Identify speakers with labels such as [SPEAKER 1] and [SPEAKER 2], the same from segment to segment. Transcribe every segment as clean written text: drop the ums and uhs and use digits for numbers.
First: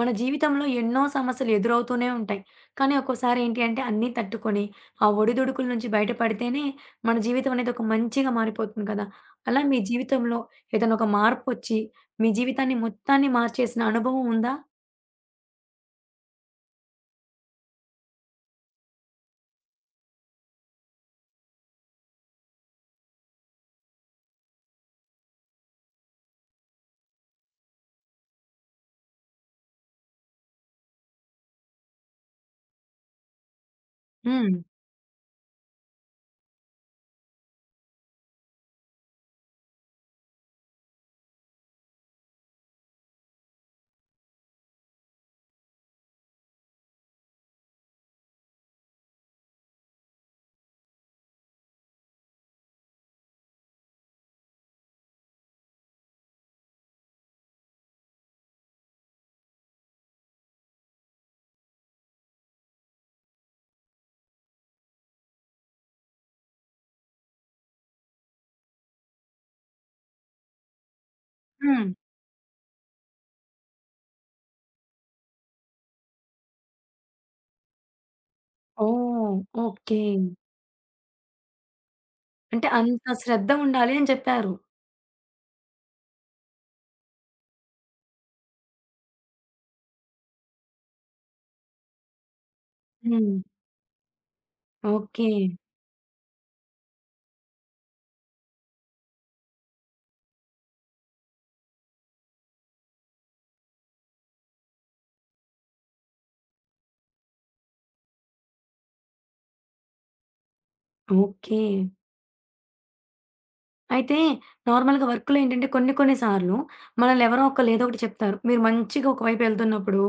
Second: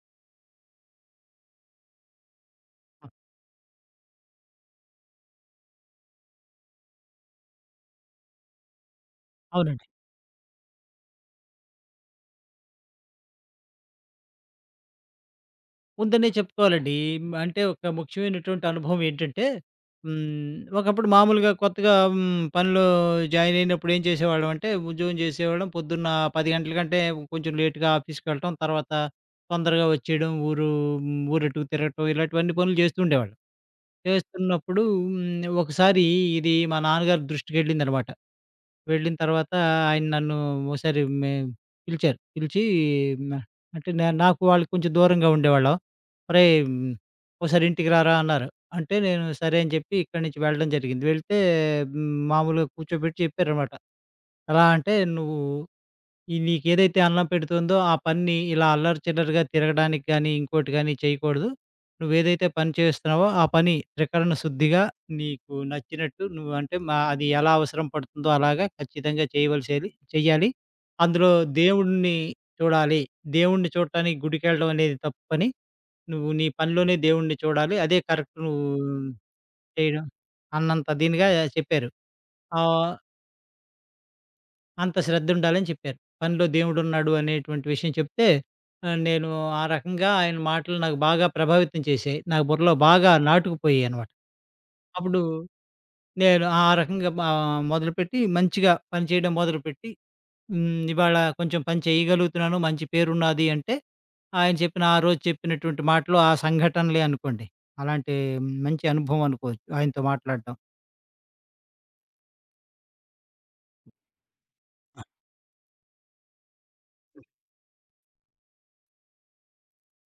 [SPEAKER 1] మన జీవితంలో ఎన్నో సమస్యలు ఎదురవుతూనే ఉంటాయి. కానీ
[SPEAKER 2] ఆ!
[SPEAKER 1] ఒక్కోసారి ఏంటి అంటే అన్నీ తట్టుకొని, ఆ ఒడిదుడుకుల నుంచి బయటపడితేనే మన జీవితం అనేది ఒక మంచిగా మారిపోతుంది కదా! అలా మీ
[SPEAKER 2] అవునండి.
[SPEAKER 1] జీవితంలో ఏదైనా ఒక మార్పొచ్చి, మీ జీవితాన్ని మొత్తాన్ని మార్చేసిన అనుభవం ఉందా?
[SPEAKER 2] ఉందనే చెప్పుకోవాలండి. అంటే ఒక ముఖ్యమైనటువంటి అనుభవం ఏంటంటే, ఒకప్పుడు మామూలుగా కొత్తగా పనిలో జాయిన్ అయినప్పుడు ఏం చేసేవాళ్ళం అంటే, ఉద్యోగం చేసేవాళ్ళం. పొద్దున్న 10 గంటల కంటే కొంచెం లేట్‌గా ఆఫీస్‌కెళ్ళటం. తర్వాత తొందరగా వచ్చేయడం. ఊరటుకు తిరగటం ఇలాంటివన్నీ పనులు చేస్తూ ఉండేవాళ్ళం.
[SPEAKER 1] హ్మ్.
[SPEAKER 2] చేస్తున్నప్పుడు ఒకసారి ఇది మా నాన్నగారి దృష్టికెళ్ళిందనమాట. వెళ్ళిన తర్వాత ఆయన నన్ను ఓసారి మే పిలిచారు. పిలిచి న అంటే నాకు వాళ్ళకి కొంచెం దూరంగా ఉండేవాళ్ళం. "ఒరేయ్! ఒకసారి ఇంటికి రారా" అన్నారు. అంటే నేను సరే అని చెప్పి ఇక్కడి నుంచి వెళ్ళడం జరిగింది. వెళ్తే మామూలుగా కూర్చోబెట్టి చెప్పారనమాట. ఎలా అంటే "నువ్వు ఈ నీకేదైతే అన్నం పెడుతుందో ఆ పనిని ఇలా అల్లరి చిల్లరగా తిరగడానికి గానీ, ఇంకోటి గానీ చేయకూడదు. నువ్వేదైతే పని చేస్తున్నావో ఆ పని త్రికరణ శుద్ధిగా నీకు నచ్చినట్టు నువ్వు అంటే మా అది ఎలా అవసరం పడుతుందో అలాగా ఖచ్చితంగా చేయవలసేది చెయ్యాలి. అందులో
[SPEAKER 1] హ్మ్.
[SPEAKER 2] దేవుడిని చూడాలి. దేవుడిని చూడటానికి గుడికెళ్ళడం అనేది తప్పు పని. నువ్వు నీ పనిలోనే దేవుడిని చూడాలి. అదే కరెక్ట్ నువ్వు
[SPEAKER 1] ఓహ్! ఓకే.
[SPEAKER 2] చేయడం" అన్నంత దీనిగా చెప్పారు.
[SPEAKER 1] అంటే
[SPEAKER 2] ఆహ్,
[SPEAKER 1] అంత శ్రద్ధ ఉండాలి అని చెప్పారు.
[SPEAKER 2] అంత శ్రద్ధుండాలని చెప్పారు. పనిలో దేవుడున్నాడు అనేటువంటి విషయం చెప్తే, నేను ఆ రకంగా ఆయన మాటలు నాకు బాగా ప్రభావితం చేశాయి. నా బుర్రలో బాగా
[SPEAKER 1] హ్మ్.
[SPEAKER 2] నాటుకుపోయాయనమాట. అప్పుడు
[SPEAKER 1] ఓకే.
[SPEAKER 2] నేను ఆ రకంగా మొదలుపెట్టి మంచిగా పని చేయడం మొదలుపెట్టి, ఇవాళ కొంచెం పని చేయగలుగుతున్నాను, మంచి పేరున్నది అంటే, ఆయన చెప్పిన ఆ రోజు చెప్పినటువంటి మాటలు ఆ సంఘటనలే అనుకోండి. అలాంటి మంచి అనుభవం అనుకోవచ్చు ఆయనతో మాట్లాడడం.
[SPEAKER 1] ఓకే. అయితే
[SPEAKER 2] ఆ!
[SPEAKER 1] నార్మల్‌గా వర్క్‌లో ఏంటంటే కొన్ని కొన్ని సార్లు మనల్ని ఎవరో ఒకళ్ళు ఏదో ఒకటి చెప్తారు. మీరు మంచిగా ఒకవైపు వెళ్తున్నప్పుడు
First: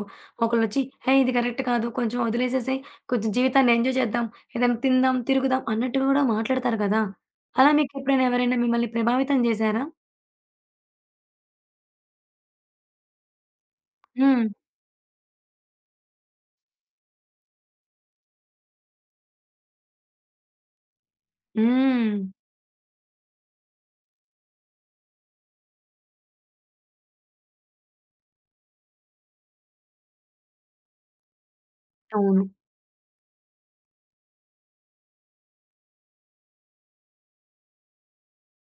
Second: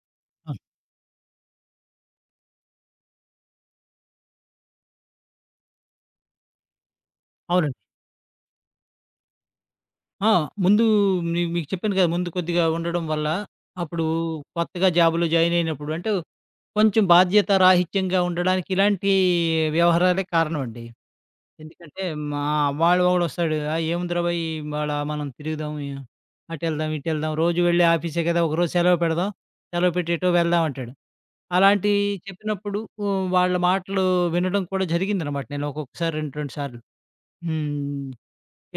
[SPEAKER 2] ఆ!
[SPEAKER 1] ఒకళ్ళొచ్చి "హేయ్! ఇది కరెక్ట్ కాదు. కొంచెం వదిలేసేసేయ్. కొంచెం జీవితాన్ని ఎంజాయ్ చేద్దాం. ఏదైనా తిందాం, తిరుగుదాం" అన్నట్టుగా కూడా మాట్లాడతారు కదా! అలా
[SPEAKER 2] అవునండి.
[SPEAKER 1] మీకు ఎప్పుడైనా ఎవరైనా మిమ్మల్ని ప్రభావితం చేశారా?
[SPEAKER 2] ఆ! ముందు మీకు చెప్పాను కదా! ముందు కొద్దిగా ఉండడం వల్ల, అప్పుడు
[SPEAKER 1] హ్మ్.
[SPEAKER 2] కొత్తగా జాబ్‌లో జాయిన్ అయినప్పుడు అంటే, కొంచెం బాధ్యత రాహిత్యంగా ఉండడానికి ఇలాంటి వ్యవహారాలే కారణం అండి. ఎందుకంటే,
[SPEAKER 1] హ్మ్.
[SPEAKER 2] మా వాడు ఒకడొస్తాడు. "ఆహ్, ఏముందిరాబోయ్! ఇవాళ మనం తిరుగుదాం, అటెళ్దాం, ఇటెళ్దాం. రోజు వెళ్ళే ఆఫీసే కదా! ఒకరోజు సెలవు పెడదాం. సెలవు పెట్టి ఎటో వెళ్దాం" అంటాడు. అలాంటివి
[SPEAKER 1] అవును.
[SPEAKER 2] చెప్పినప్పుడు, వాళ్ళ మాటలు వినడం కూడా జరిగిందనమాట. నేను ఒక్కొక్కసారి 2, 2 సార్లు. హ్మ్.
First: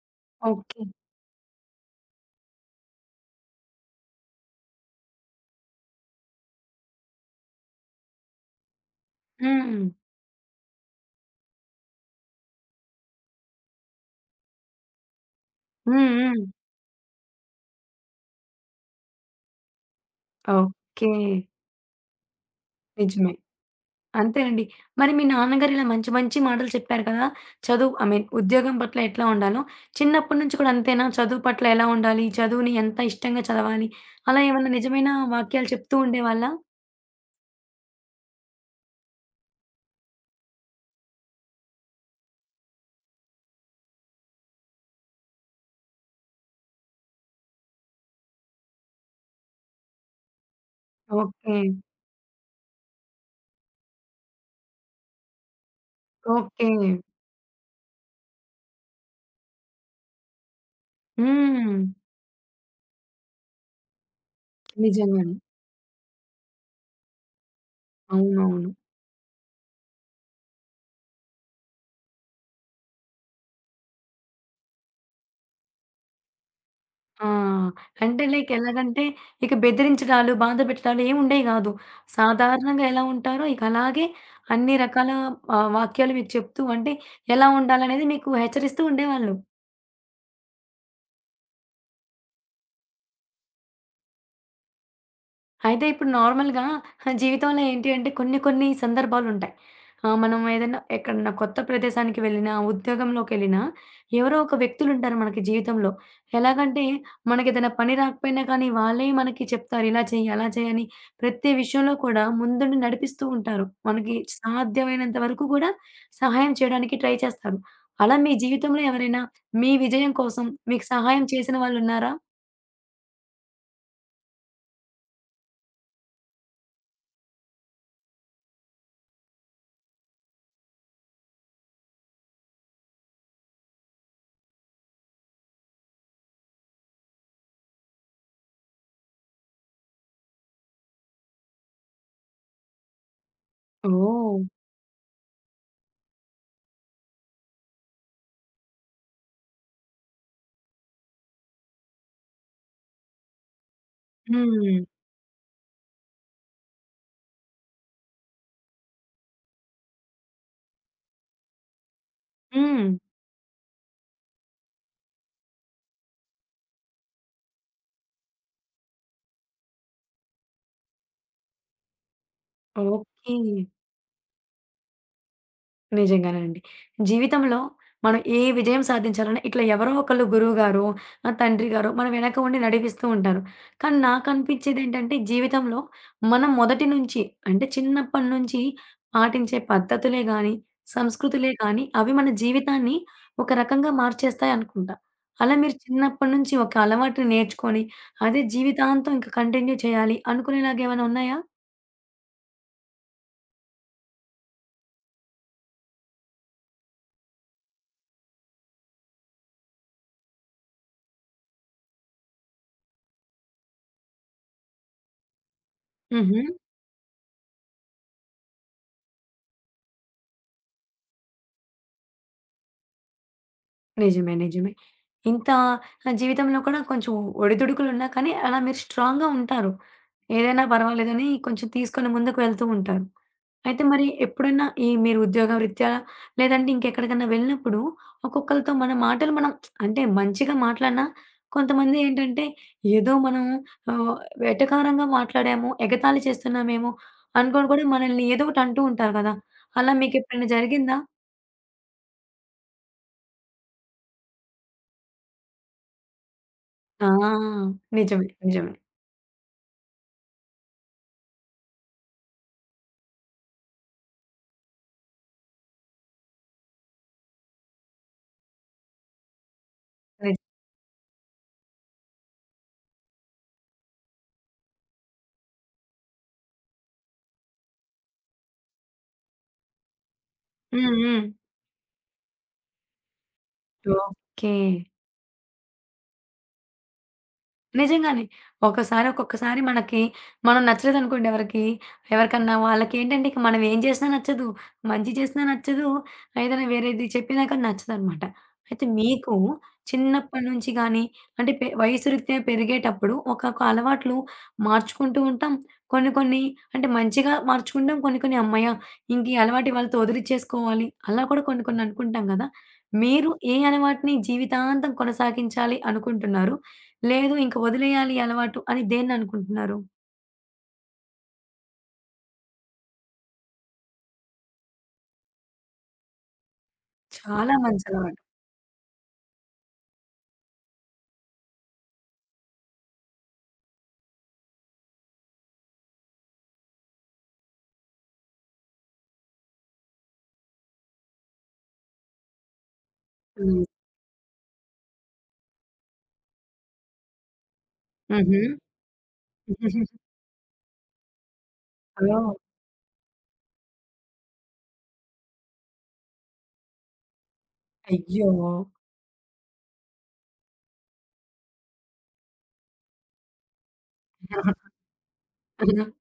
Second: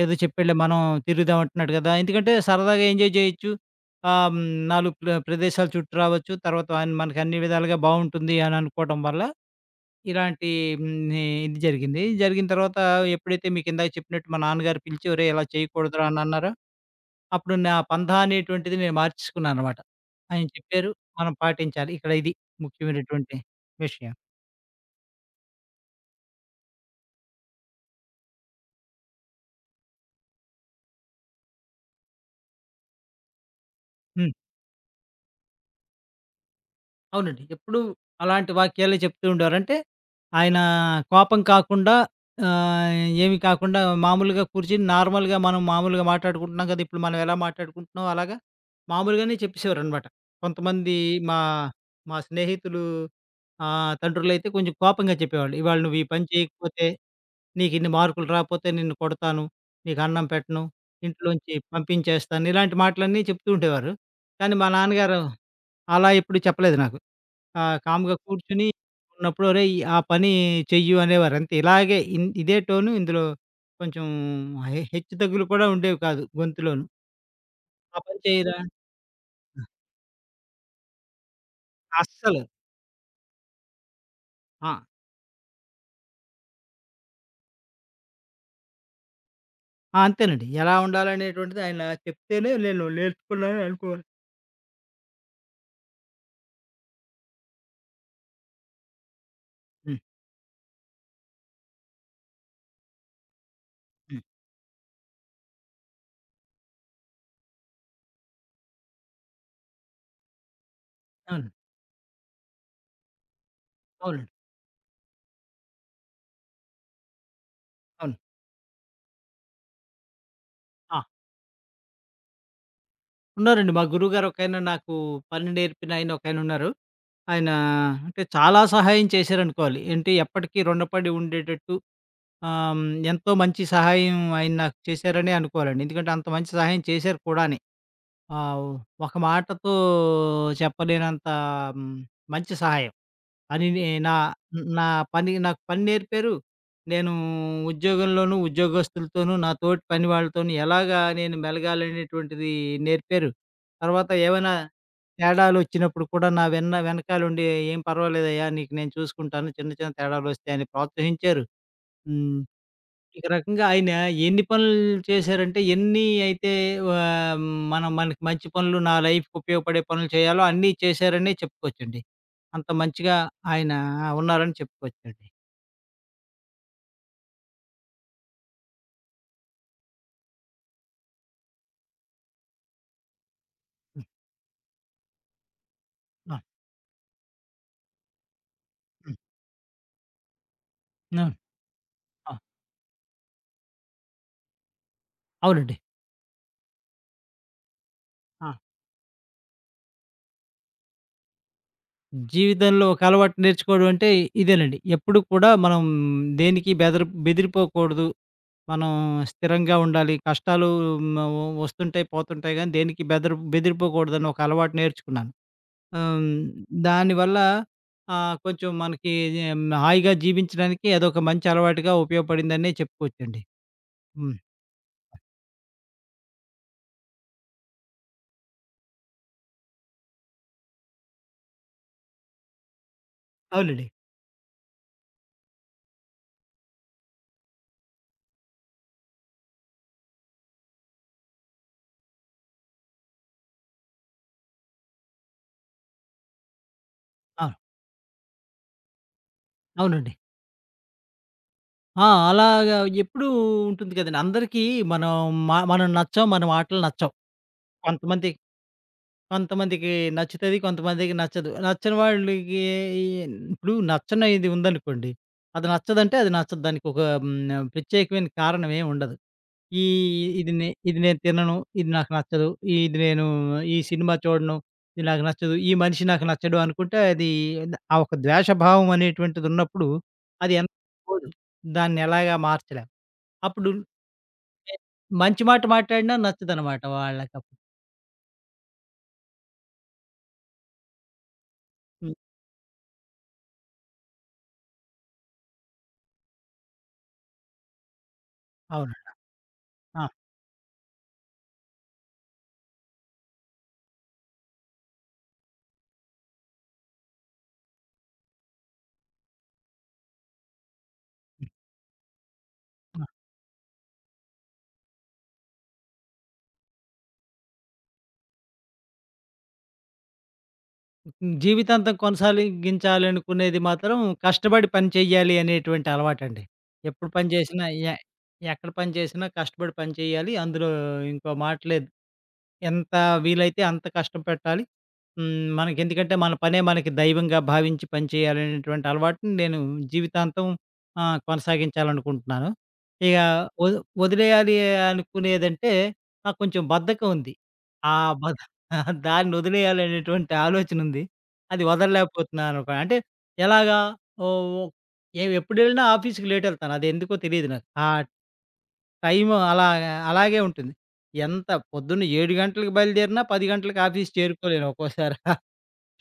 [SPEAKER 2] ఏదో చెప్పాడులే మనం
[SPEAKER 1] ఓకే.
[SPEAKER 2] తిరుగుదాం అంటున్నాడు కదా! ఎందుకంటే సరదాగా ఎంజాయ్ చేయొచ్చు. 4 ప్రదేశాలు చుట్టి రావచ్చు. తర్వాత ఆయన మనకి అన్ని విధాలుగా బావుంటుంది అని అనుకోవడం వల్ల
[SPEAKER 1] హ్మ్. హ్మ్.
[SPEAKER 2] ఇలాంటి హ్మ్, ఇది జరిగింది. జరిగిన తర్వాత ఎప్పుడైతే మీకిందాక చెప్పినట్టు మా నాన్నగారు పిలిచి "ఒరేయ్! ఇలా చేయకూడదురా" అని
[SPEAKER 1] హ్మ్.
[SPEAKER 2] అన్నారో, అప్పుడు నా పంథా అనేటువంటిది నేను మార్చేసుకున్నాననమాట. ఆయన చెప్పారు.
[SPEAKER 1] ఓకే.
[SPEAKER 2] మనం పాటించాలి. ఇక్కడ ఇది
[SPEAKER 1] నిజమే.
[SPEAKER 2] ముఖ్యమైనటువంటి విషయం.
[SPEAKER 1] అంతేనండి. మరి మీ నాన్నగారు ఇలా మంచి మంచి మాటలు చెప్పారు కదా! చదువు ఐ మీన్ ఉద్యోగం పట్ల ఎట్లా ఉండాలో, చిన్నప్పటి నుంచి కూడా అంతేనా? చదువు పట్ల ఎలా ఉండాలి? చదువుని ఎంత ఇష్టంగా చదవాలి?
[SPEAKER 2] హ్మ్.
[SPEAKER 1] అలా ఏమన్నా నిజమైన వాక్యాలు చెప్తూ ఉండేవాళ్ళా?
[SPEAKER 2] అవునండి. ఎప్పుడూ అలాంటి వాక్యాలే చెప్తూ ఉండేవారు. అంటే ఆయన కోపం కాకుండా ఆహ్, ఏమి కాకుండా మామూలుగా కూర్చొని నార్మల్‌గా మనం మామూలుగా మాట్లాడుకుంటున్నాం కదా! ఇప్పుడు మనం ఎలా మాట్లాడుకుంటున్నాం అలాగా మామూలుగానే చెప్పేసేవారనమాట. కొంతమంది మా,
[SPEAKER 1] ఓకే.
[SPEAKER 2] మా స్నేహితులు తండ్రులైతే కొంచెం కోపంగా చెప్పేవాళ్ళు. "ఇవాళ నువ్వు ఈ పని
[SPEAKER 1] ఓకే.
[SPEAKER 2] చేయకపోతే నీకు ఇన్ని మార్కులు రాపోతే నిన్ను కొడతాను. నీకు అన్నం పెట్టను. ఇంట్లోంచి
[SPEAKER 1] హ్మ్.
[SPEAKER 2] పంపించేస్తాను." ఇలాంటి మాటలన్నీ చెప్తూ ఉండేవారు. కానీ మా నాన్నగారు
[SPEAKER 1] నిజంగానే.
[SPEAKER 2] అలా ఎప్పుడు చెప్పలేదు నాకు. ఆ! కామ్‌గా కూర్చొని
[SPEAKER 1] అవునవును.
[SPEAKER 2] ఉన్నప్పుడు "ఒరేయ్! ఆ పని చెయ్యు" అనేవారు. అంతే ఇలాగే ఇదే టోను ఇందులో కొంచెం హెచ్చు తగ్గులు కూడా ఉండేవి కాదు గొంతులోను.
[SPEAKER 1] ఆ!
[SPEAKER 2] "ఆ పని
[SPEAKER 1] అంటే లైక్
[SPEAKER 2] చేయరా?"
[SPEAKER 1] ఎలాగంటే ఇక బెదిరించడాలు, బాధ పెట్టడాలు ఏమి ఉండేవి గాదు.
[SPEAKER 2] అస్సలు.
[SPEAKER 1] సాధారణంగా ఎలా ఉంటారో ఇక అలాగే
[SPEAKER 2] ఆ!
[SPEAKER 1] అన్ని రకాల వాక్యాలు మీకు చెప్తూ అంటే ఎలా ఉండాలనేది మీకు హెచ్చరిస్తూ ఉండేవాళ్ళు.
[SPEAKER 2] ఆ! అంతేనండి. ఎలా ఉండాలనేటువంటిది ఆయన చెప్తేనే నేను నేర్చుకున్నాను అనుకోవాలి.
[SPEAKER 1] అయితే ఇప్పుడు నార్మల్‌గా జీవితంలో ఏంటి అంటే కొన్ని కొన్ని సందర్భాలుంటాయి.
[SPEAKER 2] హ్మ్.
[SPEAKER 1] మనం ఏదైనా ఎక్కడన్నా కొత్త ప్రదేశానికి వెళ్ళినా, ఉద్యోగంలోకెళ్ళినా
[SPEAKER 2] హ్మ్.
[SPEAKER 1] ఎవరో ఒక వ్యక్తులుంటారు మనకి జీవితంలో. ఎలాగంటే మనకేదైనా పని రాకపోయినా కానీ వాళ్ళే మనకి చెప్తారు. ఇలా చెయ్యి, అలా చెయ్యి అని ప్రతి
[SPEAKER 2] అవును.
[SPEAKER 1] విషయంలో కూడా ముందుండి నడిపిస్తూ ఉంటారు. మనకి
[SPEAKER 2] అవునండి.
[SPEAKER 1] సాధ్యమైనంత వరకు కూడా సహాయం చేయడానికి ట్రై చేస్తారు.
[SPEAKER 2] అవును.
[SPEAKER 1] అలా మీ జీవితంలో ఎవరైనా మీ విజయం కోసం మీకు
[SPEAKER 2] ఆ!
[SPEAKER 1] సహాయం చేసిన వాళ్ళున్నారా?
[SPEAKER 2] ఉన్నారండి. మా గురువుగారు ఒకాయన నాకు పని నేర్పిన ఆయన ఒకాయనున్నారు. ఆయన ఉన్నారు. ఆయన అంటే చాలా సహాయం చేశారనుకోవాలి. ఏంటి ఎప్పటికీ రుణపడి ఉండేటట్టు ఆహ్, హ్మ్. ఎంతో మంచి సహాయం ఆయన నాకు చేశారనే అనుకోవాలండి. ఎందుకంటే అంత మంచి సహాయం చేశారు కూడాని. ఆహ్, ఒక మాటతో చెప్పలేనంత హ్మ్, మంచి సహాయం. అని నా
[SPEAKER 1] ఓహ్!
[SPEAKER 2] నా పని నాకు నేర్పారు. నేను ఉద్యోగంలోనూ, ఉద్యోగస్తులతోనూ, నా తోటి పని వాళ్ళతోను ఎలాగా నేను మెలగాలనేటువంటిది నేర్పారు. తర్వాత ఏమైనా
[SPEAKER 1] హ్మ్.
[SPEAKER 2] తేడాలొచ్చినప్పుడు కూడా నా వెనకాలండి "ఏం పర్వాలేదయ్యా! నీకు నేను చూసుకుంటాను. చిన్న చిన్న తేడాలొస్తే" అని ప్రోత్సహించారు. హ్మ్.
[SPEAKER 1] హ్మ్.
[SPEAKER 2] ఒక రకంగా ఆయన ఎన్ని పనులు చేశారంటే, ఎన్ని అయితే ఆహ్, మనం మనకి మంచి పనులు, నా లైఫ్‌కి ఉపయోగపడే పనులు చేయాలో అన్నీ చేశారనే చెప్పుకోవచ్చండి. అంత మంచిగా
[SPEAKER 1] ఓకే.
[SPEAKER 2] ఆయన ఉన్నారని చెప్పుకోవచ్చండి.
[SPEAKER 1] నిజంగానే అండి. జీవితంలో మనం ఏ విజయం సాధించాలన్నా ఇట్లా ఎవరో ఒకళ్ళు గురువుగారో, తండ్రి గారో మన వెనక ఉండి నడిపిస్తూ ఉంటారు. కానీ
[SPEAKER 2] హ్మ్.
[SPEAKER 1] నాకనిపించేదేంటంటే జీవితంలో
[SPEAKER 2] ఆ!
[SPEAKER 1] మనం మొదటి నుంచి అంటే చిన్నప్పటి నుంచి
[SPEAKER 2] హ్మ్.
[SPEAKER 1] పాటించే పద్ధతులే గానీ,
[SPEAKER 2] అవును.
[SPEAKER 1] సంస్కృతులే కానీ అవి మన
[SPEAKER 2] ఆ!
[SPEAKER 1] జీవితాన్ని ఒక రకంగా మార్చేస్తాయి అనుకుంటా. అలా మీరు
[SPEAKER 2] అవునండి.
[SPEAKER 1] చిన్నప్పటి నుంచి ఒక అలవాటుని నేర్చుకొని అదే
[SPEAKER 2] ఆ!
[SPEAKER 1] జీవితాంతం ఇంక కంటిన్యూ చేయాలి అనుకునేలాగా ఏమైనా ఉన్నాయా?
[SPEAKER 2] జీవితంలో ఒక అలవాటు నేర్చుకోవడం అంటే ఇదేనండి. ఎప్పుడు కూడా మనం దేనికి బెదిరిపోకూడదు. మనం స్థిరంగా ఉండాలి. కష్టాలు మ వస్తుంటాయి, పోతుంటాయి గానీ దేనికి బెదిరిపోకూడదని ఒక అలవాటు నేర్చుకున్నాను. ఆహ్, హ్మ్.
[SPEAKER 1] హుహు.
[SPEAKER 2] దానివల్ల కొంచెం మనకి హాయిగా జీవించడానికి అదొక మంచి అలవాటుగా ఉపయోగపడిందనే చెప్పుకోవచ్చండి.
[SPEAKER 1] నిజమే.
[SPEAKER 2] హ్మ్.
[SPEAKER 1] నిజమే. ఇంత జీవితంలో కూడా కొంచెం ఒడిదుడుకులున్నా కానీ అలా మీరు స్ట్రాంగ్‌గా ఉంటారు. ఏదైనా పర్వాలేదని కొంచెం తీసుకొని ముందుకు వెళ్తూ ఉంటారు. అయితే
[SPEAKER 2] అవునండి.
[SPEAKER 1] మరి ఎప్పుడైనా ఈ మీరు ఉద్యోగ రీత్యా లేదంటే ఇంకెక్కడికన్నా వెళ్ళినప్పుడు ఒక్కొక్కళ్ళతో మన మాటలు మనం అంటే మంచిగా మాట్లాడినా కొంతమంది ఏంటంటే ఏదో మనం ఆహ్, వెటకారంగా మాట్లాడాము, ఎగతాళి చేస్తున్నామేమో
[SPEAKER 2] ఆ!
[SPEAKER 1] అనుకోని కూడా మనల్ని ఏదో ఒకటి అంటూ ఉంటారు కదా! అలా
[SPEAKER 2] అవునండి.
[SPEAKER 1] మీకెప్పుడైనా జరిగిందా?
[SPEAKER 2] ఆ! అలాగా ఎప్పుడూ ఉంటుంది కదండీ. అందరికీ మనం మనం నచ్చం, మన మాటలు
[SPEAKER 1] ఆ!
[SPEAKER 2] నచ్చవు.
[SPEAKER 1] నిజమే.
[SPEAKER 2] కొంతమంది
[SPEAKER 1] నిజమే.
[SPEAKER 2] కొంతమందికి నచ్చుతది, కొంతమందికి నచ్చదు. నచ్చని వాళ్ళకి ఇప్పుడు నచ్చనిది ఉందనుకోండి. అది నచ్చదంటే అది నచ్చదు. దానికొక ప్రత్యేకమైన కారణం ఏమి ఉండదు. ఈ
[SPEAKER 1] నిజమే.
[SPEAKER 2] ఇది నే ఇది నేను తినను. ఇది నాకు నచ్చదు. ఇది నేను ఈ సినిమా చూడను. ఇది నాకు నచ్చదు. ఈ మనిషి నాకు నచ్చడు అనుకుంటే అది ఆ ఒక ద్వేషభావం అనేటువంటిది ఉన్నప్పుడు అది
[SPEAKER 1] హ్మ్. హ్మ్.
[SPEAKER 2] పోదు. దాన్ని ఎలాగా మార్చలేం. అప్పుడు
[SPEAKER 1] ఓకే.
[SPEAKER 2] నేను మంచి మాట మాట్లాడినా నచ్చదనమాట వాళ్ళకప్పుడు.
[SPEAKER 1] నిజంగానే. ఒక్కసారి ఒక్కొక్కసారి మనకి మనం నచ్చలేదనుకోండి ఎవరికీ,
[SPEAKER 2] హ్మ్.
[SPEAKER 1] ఎవరికన్నా వాళ్ళకేంటంటే ఇక మనం ఏం చేసినా నచ్చదు. మంచి చేసినా నచ్చదు. ఏదైనా వేరేది చెప్పినా కానీ నచ్చదనమాట. అయితే
[SPEAKER 2] అవునండి.
[SPEAKER 1] మీకు
[SPEAKER 2] ఆ!
[SPEAKER 1] చిన్నప్పటి నుంచి గానీ, అంటే వయసు రీత్యా పెరిగేటప్పుడు ఒక్కొక్క అలవాట్లు మార్చుకుంటూ ఉంటాం. కొన్ని కొన్ని అంటే మంచిగా మార్చుకుంటాం. కొన్ని కొన్ని "హమ్మయ్య! ఇంక ఈ అలవాటు ఇవాళతో వదిలిచ్చేసుకోవాలి" అలా కూడా కొన్ని కొన్ని అనుకుంటాం గదా!
[SPEAKER 2] ఆ!
[SPEAKER 1] మీరు ఏ అలవాటుని జీవితాంతం కొనసాగించాలి అనుకుంటున్నారు? లేదు ఇంక వదిలేయాలి ఈ అలవాటు అని దేన్ననుకుంటున్నారు?
[SPEAKER 2] జీవితాంతం కొనసాగించాలనుకునేది మాత్రం కష్టపడి పని చేయాలి అనేటువంటి అలవాటండి. ఎప్పుడు పని
[SPEAKER 1] చాలా
[SPEAKER 2] చేసినా
[SPEAKER 1] మంచి
[SPEAKER 2] ఎ
[SPEAKER 1] అలవాటు.
[SPEAKER 2] ఎక్కడ పని చేసినా కష్టపడి పని చేయాలి. అందులో ఇంకో మాట లేదు. ఎంత వీలైతే అంత కష్టం పెట్టాలి. హ్మ్. మనకెందుకంటే మన పనే మనకి దైవంగా భావించి పనిచేయాలనేటువంటి అలవాటుని నేను జీవితాంతం కొనసాగించాలనుకుంటున్నాను. ఇక
[SPEAKER 1] హ్మ్.
[SPEAKER 2] వది వదిలేయాలి అనుకునేదంటే నాకు కొంచెం బద్ధకం ఉంది. ఆ బధ
[SPEAKER 1] హుహు.
[SPEAKER 2] దాన్నొదిలేయాలనేటువంటి ఆలోచనుంది. అది
[SPEAKER 1] ఓహ్!
[SPEAKER 2] వదలలేకపోతున్నాననుకో అంటే ఎలాగా ఓహ్! ఎప్పుడెళ్ళినా ఆఫీస్‌కి లేటెళ్తాను. అదెందుకో తెలీదు నాకు. ఆ
[SPEAKER 1] అయ్యో!
[SPEAKER 2] టైము అలా అలాగే ఉంటుంది. ఎంత పొద్దున్న 7 గంటలకు బయలుదేరినా 10 గంటలకు ఆఫీస్ చేరుకోలేను ఒక్కోసారి.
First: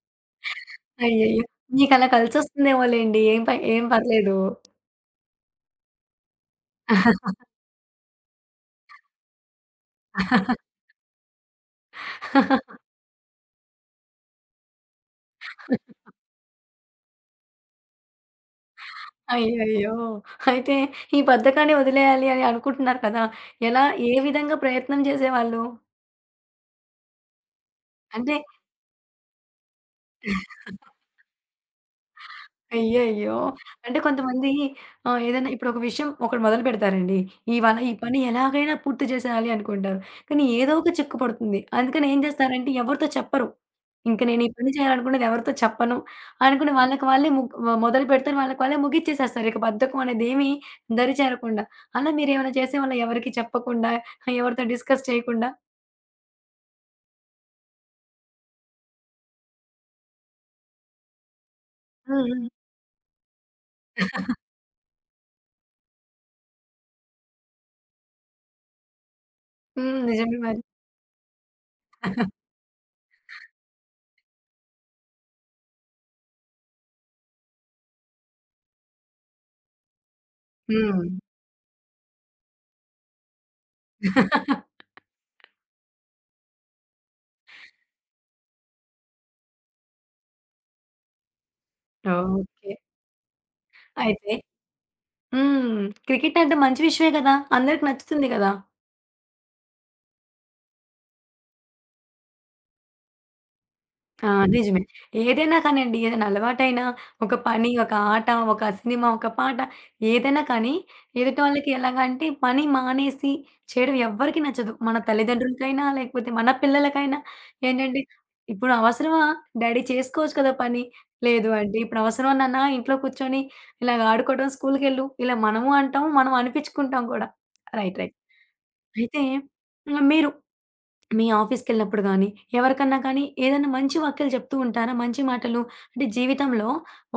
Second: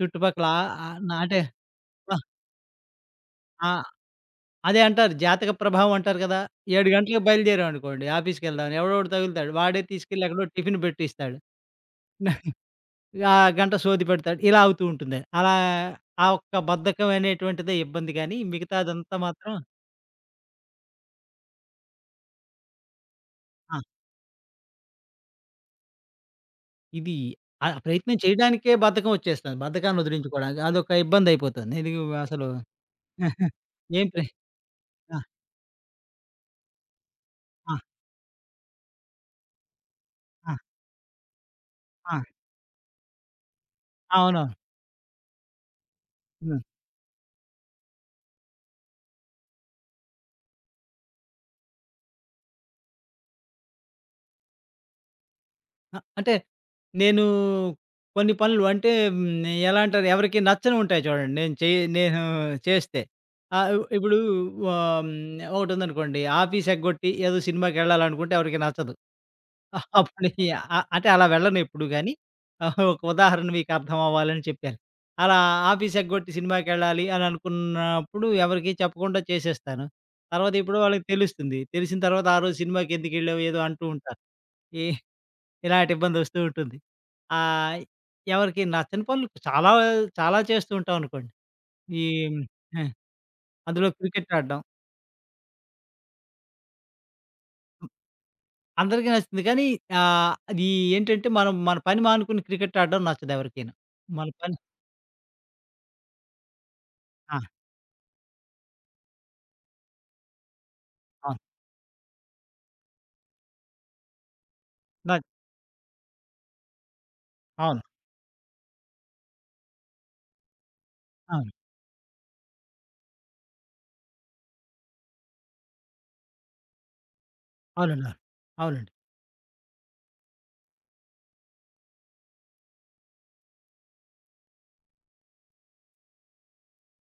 [SPEAKER 2] చుట్టుపక్కల ఆహ్, నా అంటే
[SPEAKER 1] అయ్యయ్యో! మీకలా
[SPEAKER 2] ఆహ్,
[SPEAKER 1] కలిసొస్తుందేమోలెండి. ఏం
[SPEAKER 2] ఆహ్,
[SPEAKER 1] పర్లేదు.
[SPEAKER 2] అదే అంటారు జాతక ప్రభావం అంటారు కదా! 7 గంటలకు బయలుదేరామనుకోండి ఆఫీస్‌కెళ్దామని ఎవడోకడు తగులుతాడు. వాడే తీసుకెళ్ళి ఎక్కడో టిఫిన్ పెట్టిస్తాడు. నా- ఆ గంట సోది పెడతాడు. ఇలా అవుతూ ఉంటుంది. అలా ఆ ఒక్క బద్ధకం అనేటువంటిదే ఇబ్బంది గానీ మిగతాదంతా మాత్రం
[SPEAKER 1] అయ్యయ్యో! అయితే ఈ బద్ధకాన్ని వదిలేయాలి అని అనుకుంటున్నారు కదా!
[SPEAKER 2] ఆ!
[SPEAKER 1] ఎలా ఏ విధంగా ప్రయత్నం చేసేవాళ్ళు?
[SPEAKER 2] ఇది ఆ ప్రయత్నం
[SPEAKER 1] అంటే
[SPEAKER 2] చేయడానికే బద్ధకం వచ్చేస్తుంది. బద్ధకాన్ని వదిలించుకోవడానికి అదొక ఇబ్బందయిపోతుంది. ఇది అసలు
[SPEAKER 1] అయ్యయ్యో!
[SPEAKER 2] ఆహా!
[SPEAKER 1] అంటే
[SPEAKER 2] ఏం ప్రే
[SPEAKER 1] కొంతమంది
[SPEAKER 2] ఆ!
[SPEAKER 1] ఏదైనా ఇప్పుడు ఒక విషయం ఒకటి మొదలు పెడతారండి.
[SPEAKER 2] ఆ!
[SPEAKER 1] ఇవాళ ఈ పని ఎలాగైనా పూర్తి చేసేయాలి అనుకుంటారు. కానీ
[SPEAKER 2] ఆ!
[SPEAKER 1] ఏదో ఒక చిక్కు పడుతుంది. అందుకని
[SPEAKER 2] ఆ!
[SPEAKER 1] ఏం చేస్తారంటే ఎవరితో చెప్పరు. ఇంక నేను
[SPEAKER 2] అవునవును.
[SPEAKER 1] ఈ పని చేయాలనుకున్నది ఎవరితో చెప్పను
[SPEAKER 2] హ్మ్.
[SPEAKER 1] అనుకుని వాళ్ళకి వాళ్ళే ముగ్ వ మొదలు పెడతారు. వాళ్ళకి వాళ్ళే ముగిచ్చేసేస్తారు. ఇక బద్ధకం అనేదేమీ దరిచేరకుండా. అలా మీరేమైనా చేసేవాళ్ళా ఎవరికీ చెప్పకుండా, ఎవరితో డిస్కస్ చేయకుండా?
[SPEAKER 2] అంటే నేను కొన్ని పనులు అంటే హ్మ్, ఎలా అంటారు ఎవరికీ నచ్చనివుంటాయి చూడండి. నేను
[SPEAKER 1] హ్మ్. హ్మ్.
[SPEAKER 2] చేస్తే. ఆహ్, ఇ ఇప్పుడు ఆహ్, హ్మ్, ఒకటుందనుకోండి ఆఫీస్ ఎగ్గొట్టి ఏదో సినిమాకెళ్ళాలనుకుంటే ఎవరికీ నచ్చదు.
[SPEAKER 1] హ్మ్.
[SPEAKER 2] అప్పుడు
[SPEAKER 1] నిజమే మరి.
[SPEAKER 2] అంటే అలా వెళ్ళనెప్పుడు గాని, ఆహా! ఒక ఉదాహరణ మీకు అర్థం అవ్వాలని చెప్పాను. అలా ఆఫీస్ ఎగ్గొట్టి సినిమాకెళ్ళాలి అని అనుకున్నప్పుడు ఎవరికీ చెప్పకుండా చేసేస్తాను. తర్వాత ఇప్పుడు వాళ్ళకి
[SPEAKER 1] హ్మ్.
[SPEAKER 2] తెలుస్తుంది. తెలిసిన తర్వాత ఆ రోజు సినిమాకి ఎందుకెళ్ళావు ఏదో అంటూ ఉంటారు. ఈ ఇలాంటి ఇబ్బంది వస్తూ ఉంటుంది. ఆహ్, ఎవరికీ నచ్చని పనులు చాలా చాలా చేస్తూ ఉంటాం అనుకోండి. ఈ
[SPEAKER 1] ఓకే.
[SPEAKER 2] ఆ! అందులో క్రికెట్
[SPEAKER 1] అయితే
[SPEAKER 2] ఆడడం.
[SPEAKER 1] హ్మ్. క్రికెట్ అంటే మంచి విషయమే కదా! అందరికి నచ్చుతుంది కదా!
[SPEAKER 2] అందరికీ నచ్చుతుంది. కానీ అది ఏంటంటే మనం మన పని మానుకుని క్రికెట్ ఆడడం నచ్చదెవరికీను. మన
[SPEAKER 1] ఆ!
[SPEAKER 2] పని
[SPEAKER 1] నిజమే. ఏదైనా కానియండి, ఏదైనా అలవాటైనా, ఒక
[SPEAKER 2] ఆ!
[SPEAKER 1] పని, ఒక ఆట, ఒక సినిమా, ఒక పాట ఏదైనా కానీ
[SPEAKER 2] అవును.
[SPEAKER 1] ఎదుటోళ్ళకి ఎలాగంటే పని మానేసి చేయడం ఎవ్వరికీ నచ్చదు. మన
[SPEAKER 2] నాకు
[SPEAKER 1] తల్లిదండ్రులకైనా, లేకపోతే మన పిల్లలకైనా
[SPEAKER 2] అవును.
[SPEAKER 1] ఏంటంటే, "ఇప్పుడు అవసరమా? డ్యాడీ చేసుకోవచ్చు కదా పని." లేదు
[SPEAKER 2] అవును.
[SPEAKER 1] అంటే, "ఇప్పుడు అవసరమా నాన్న ఇంట్లో కూర్చొని ఇలాగ ఆడుకోవడం, స్కూలుకెళ్ళు." ఇలా మనము అంటాం, మనం అనిపిచ్చుకుంటాం కూడా. రైట్.
[SPEAKER 2] అవునండి.
[SPEAKER 1] రైట్.
[SPEAKER 2] అవును. అవునండి.
[SPEAKER 1] అయితే, హ్మ్. మీరు మీ ఆఫీస్‌కెళ్ళినప్పుడు గానీ, ఎవరికన్నా కానీ ఏదైనా మంచి వాక్యాలు చెప్తూ ఉంటారా? మంచి మాటలు అంటే జీవితంలో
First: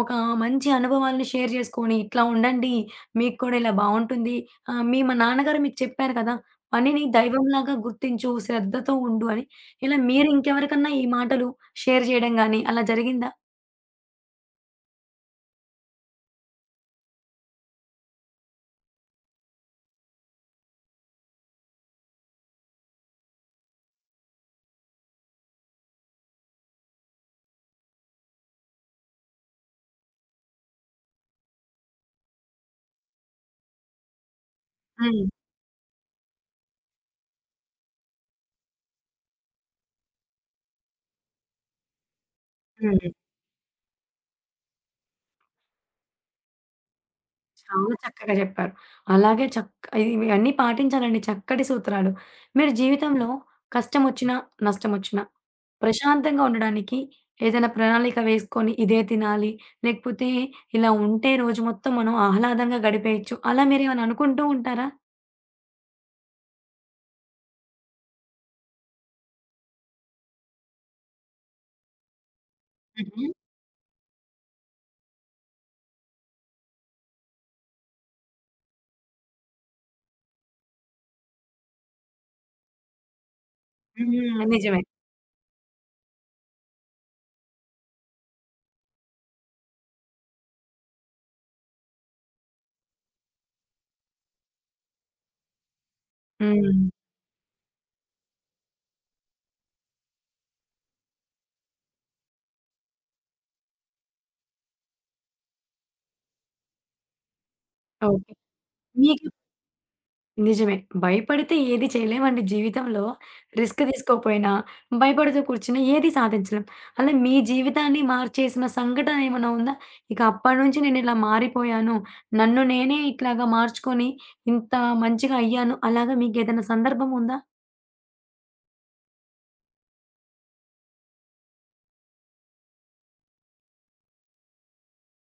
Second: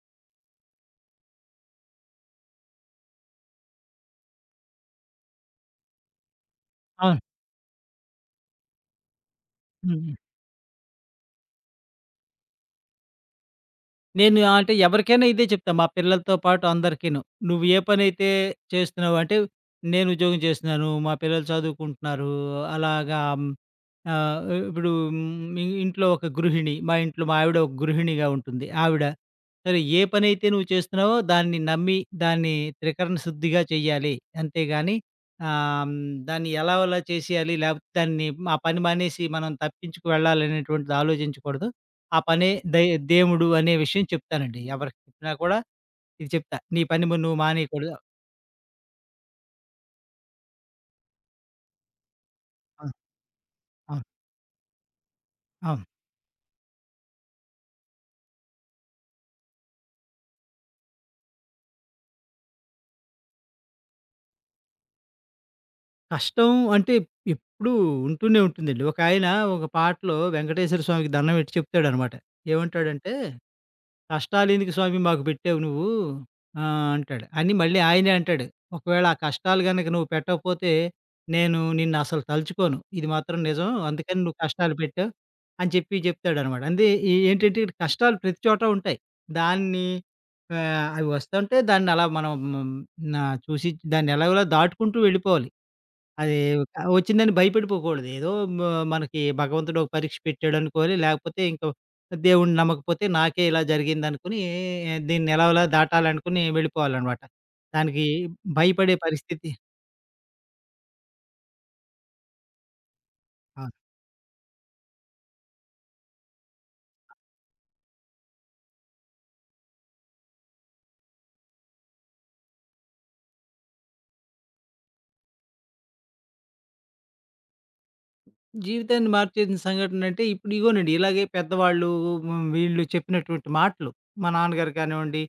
[SPEAKER 1] ఒక మంచి అనుభవాలను షేర్ చేసుకొని, "ఇట్లా ఉండండి. మీకు కూడా ఇలా బావుంటుంది. ఆహ్, మీ మా నాన్నగారు మీకు చెప్పారు కదా! పనిని
[SPEAKER 2] అవును.
[SPEAKER 1] దైవంలాగా గుర్తించు. శ్రద్ధతో ఉండు" అని
[SPEAKER 2] హ్మ్.
[SPEAKER 1] ఇలా
[SPEAKER 2] హ్మ్.
[SPEAKER 1] మీరు ఇంకెవరికన్నా ఈ మాటలు షేర్ చేయడం గానీ అలా జరిగిందా?
[SPEAKER 2] నేను అంటే ఎవరికైనా ఇదే చెప్తా. మా పిల్లలతో పాటు అందరికీను. "నువ్వు ఏ పనైతే చేస్తున్నావో" అంటే నేను ఉద్యోగం చేస్తున్నాను. మా పిల్లలు చదువుకుంటున్నారు. అలాగా ఆ! ఇప్పుడు మీ ఇంట్లో ఒక గృహిణి, మా ఇంట్లో మా ఆవిడ ఒక గృహిణిగా ఉంటుంది. ఆవిడ సరే ఏ పనైతే నువ్వు చేస్తున్నావో దాన్ని నమ్మి, దాన్ని త్రికరణ శుద్ధిగా చెయ్యాలి. అంతేగాని
[SPEAKER 1] హ్మ్.
[SPEAKER 2] ఆహ్, హ్మ్, దాన్ని ఎలాగోలా చేసేయాలి. లేకపోతే దాన్ని ఆ పని మానేసి మనం తప్పించుకు వెళ్ళాలనేటువంటిది ఆలోచించకూడదు. ఆ పనే దై
[SPEAKER 1] హ్మ్.
[SPEAKER 2] దేవుడు అనే విషయం చెప్తానండి. ఎవరికి చెప్పినా కూడా ఇది చెప్తా. నీ పని నువ్వు
[SPEAKER 1] చాలా
[SPEAKER 2] మానేయకూడదు.
[SPEAKER 1] చక్కగా చెప్పారు. అలాగే ఇది ఇవన్నీ పాటించాలండి చక్కటి సూత్రాలు. మీరు
[SPEAKER 2] ఆ!
[SPEAKER 1] జీవితంలో
[SPEAKER 2] అవును.
[SPEAKER 1] కష్టమొచ్చినా, నష్టమొచ్చినా
[SPEAKER 2] అవును.
[SPEAKER 1] ప్రశాంతంగా ఉండడానికి ఏదైనా ప్రణాళిక వేసుకొని ఇదే తినాలి, లేకపోతే ఇలా ఉంటే రోజు మొత్తం మనం ఆహ్లాదంగా గడిపేయొచ్చు. అలా మీరేమైనా అనుకుంటూ ఉంటారా?
[SPEAKER 2] కష్టం అంటే ఎప్పుడూ ఉంటూనే ఉంటుందండి. ఒకాయన ఒక పాటలో వెంకటేశ్వర స్వామికి దండం పెట్టి చెప్తాడనమాట. ఏమంటాడంటే,
[SPEAKER 1] హుహు.
[SPEAKER 2] "కష్టాలెందుకు స్వామి మాకు పెట్టావు నువ్వు" అంటాడు. అని మళ్ళీ ఆయనే అంటాడు, "ఒకవేళ ఆ కష్టాలు గనక నువ్వు పెట్టకపోతే నేను నిన్నసలు తలుచుకోను. ఇది మాత్రం నిజం. అందుకని నువ్వు
[SPEAKER 1] హ్మ్.
[SPEAKER 2] కష్టాలు
[SPEAKER 1] నిజమే.
[SPEAKER 2] పెట్టావు" అని చెప్పి చెప్తాడనమాట. అంతే ఏంటంటే ఇక్కడ కష్టాలు ప్రతి చోట ఉంటాయి. దాన్ని అవి వస్తుంటే దాన్ని అలా మనం న చూసి దాన్ని ఎలాగోలా దాటుకుంటూ వెళ్ళిపోవాలి. అది
[SPEAKER 1] హ్మ్.
[SPEAKER 2] వచ్చిందని భయపడిపోకూడదు. ఏదో మ మనకి భగవంతుడు ఒక పరీక్ష పెట్టాడు అనుకోవాలి. లేకపోతే ఇంక దేవుడిని నమ్మకపోతే నాకే ఇలా జరిగిందనుకుని దీన్ని ఎలాగోలా దాటాలనుకుని వెళ్ళిపోవాలనమాట. దానికి
[SPEAKER 1] ఓకే.
[SPEAKER 2] భయపడే
[SPEAKER 1] మీకు
[SPEAKER 2] పరిస్థితి
[SPEAKER 1] నిజమే. భయపడితే ఏది చేయలేమండి జీవితంలో.
[SPEAKER 2] అవును.
[SPEAKER 1] రిస్క్ తీసుకోపోయినా, భయపడుతూ కూర్చున్నా ఏది సాధించలేం. అలా మీ జీవితాన్ని మార్చేసిన సంఘటన ఏమన్నా ఉందా? ఇక అప్పటినుంచి నేనిలా మారిపోయాను. నన్ను నేనే ఇట్లాగా మార్చుకొని ఇంత మంచిగా అయ్యాను. అలాగా మీకేదైనా సందర్భం ఉందా?
[SPEAKER 2] జీవితాన్ని మార్చేసిన సంఘటన అంటే ఇప్పుడు ఇగోనండి ఇలాగే పెద్దవాళ్ళు వీళ్ళు చెప్పినటువంటి మాటలు. మా నాన్నగారు కానివ్వండి,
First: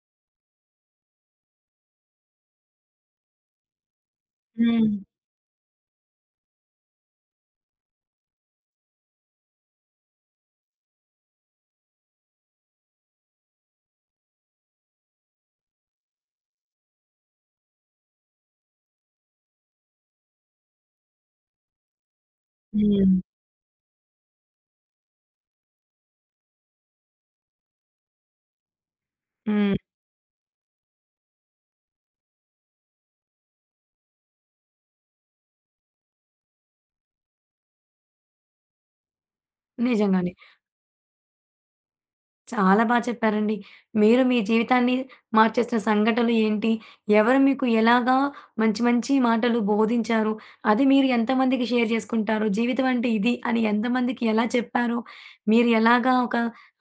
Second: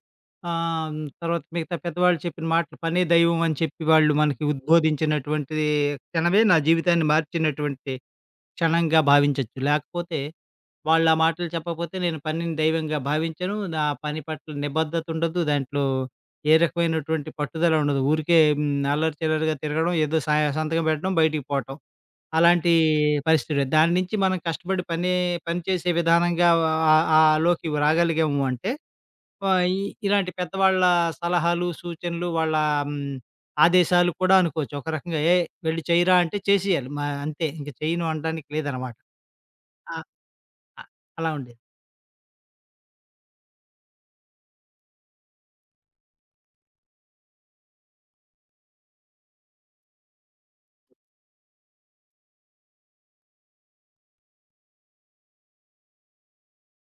[SPEAKER 2] తర్వాత మిగతా పెద్దవాళ్ళు చెప్పిన మాటలు పనే దైవం అని చెప్పి వాళ్ళు మనకి
[SPEAKER 1] హ్మ్.
[SPEAKER 2] ఉద్బోధించినటువంటి క్షణమే నా జీవితాన్ని మార్చినటువంటి క్షణంగా భావించొచ్చు. లేకపోతే వాళ్ళా మాటలు చెప్పకపోతే నేను పనిని దైవంగా భావించను. నా పని పట్ల నిబద్ధత ఉండదు. దాంట్లో ఏ రకమైనటువంటి పట్టుదల ఉండదు. ఊరికే హ్మ్. అల్లరి చిల్లరిగా తిరగడం, ఏదో సంతకం పెట్టడం, బయటికి పోవటం. అలాంటి
[SPEAKER 1] హ్మ్.
[SPEAKER 2] పరిస్థితి. దాని నుంచి మనం కష్టపడి పని పని చేసే విధానంగా ఆహ్, ఆహ్, లోకి రాగలిగాము అంటే ఆహ్,
[SPEAKER 1] హ్మ్.
[SPEAKER 2] ఇ ఇలాంటి పెద్దవాళ్ళ సలహాలు, సూచనలు వాళ్ళ హ్మ్. ఆదేశాలు కూడా అనుకోవచ్చు. ఒక రకంగా వెళ్ళి చెయ్యరా అంటే చేసేయాలి. అంతే ఇంక చేయను అనడానికి లేదనమాట. ఆ!
[SPEAKER 1] నిజంగానే.
[SPEAKER 2] అ అలా ఉండేది.
[SPEAKER 1] చాలా బా చెప్పారండి. మీరు మీ జీవితాన్ని మార్చేసిన సంఘటనలు ఏంటి? ఎవరు మీకు ఎలాగా మంచి మంచి మాటలు బోధించారు? అది మీరు ఎంతమందికి షేర్ చేసుకుంటారు? జీవితం అంటే ఇది అని ఎంతమందికి ఎలా చెప్పారు? మీరు ఎలాగా ఒక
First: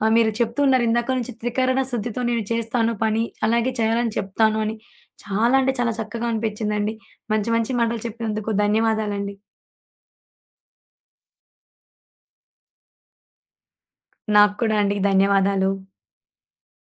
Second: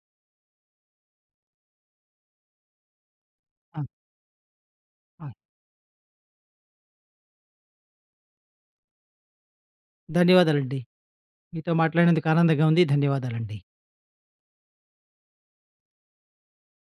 [SPEAKER 1] మీరు చెప్తున్నారు ఇందాక నుంచి త్రికరణ శుద్ధితో నేను చేస్తాను పని. అలాగే
[SPEAKER 2] ఆ!
[SPEAKER 1] చేయాలని చెప్తాను అని.
[SPEAKER 2] ఆ!
[SPEAKER 1] చాలా అంటే చాలా చక్కగా అనిపించిందండి. మంచి మంచి మాటలు చెప్పినందుకు ధన్యవాదాలండి.
[SPEAKER 2] ధన్యవాదాలండి. మీతో మాట్లాడినందుకు ఆనందంగా ఉంది. ధన్యవాదాలండి.
[SPEAKER 1] నాకు కూడా అండి ధన్యవాదాలు.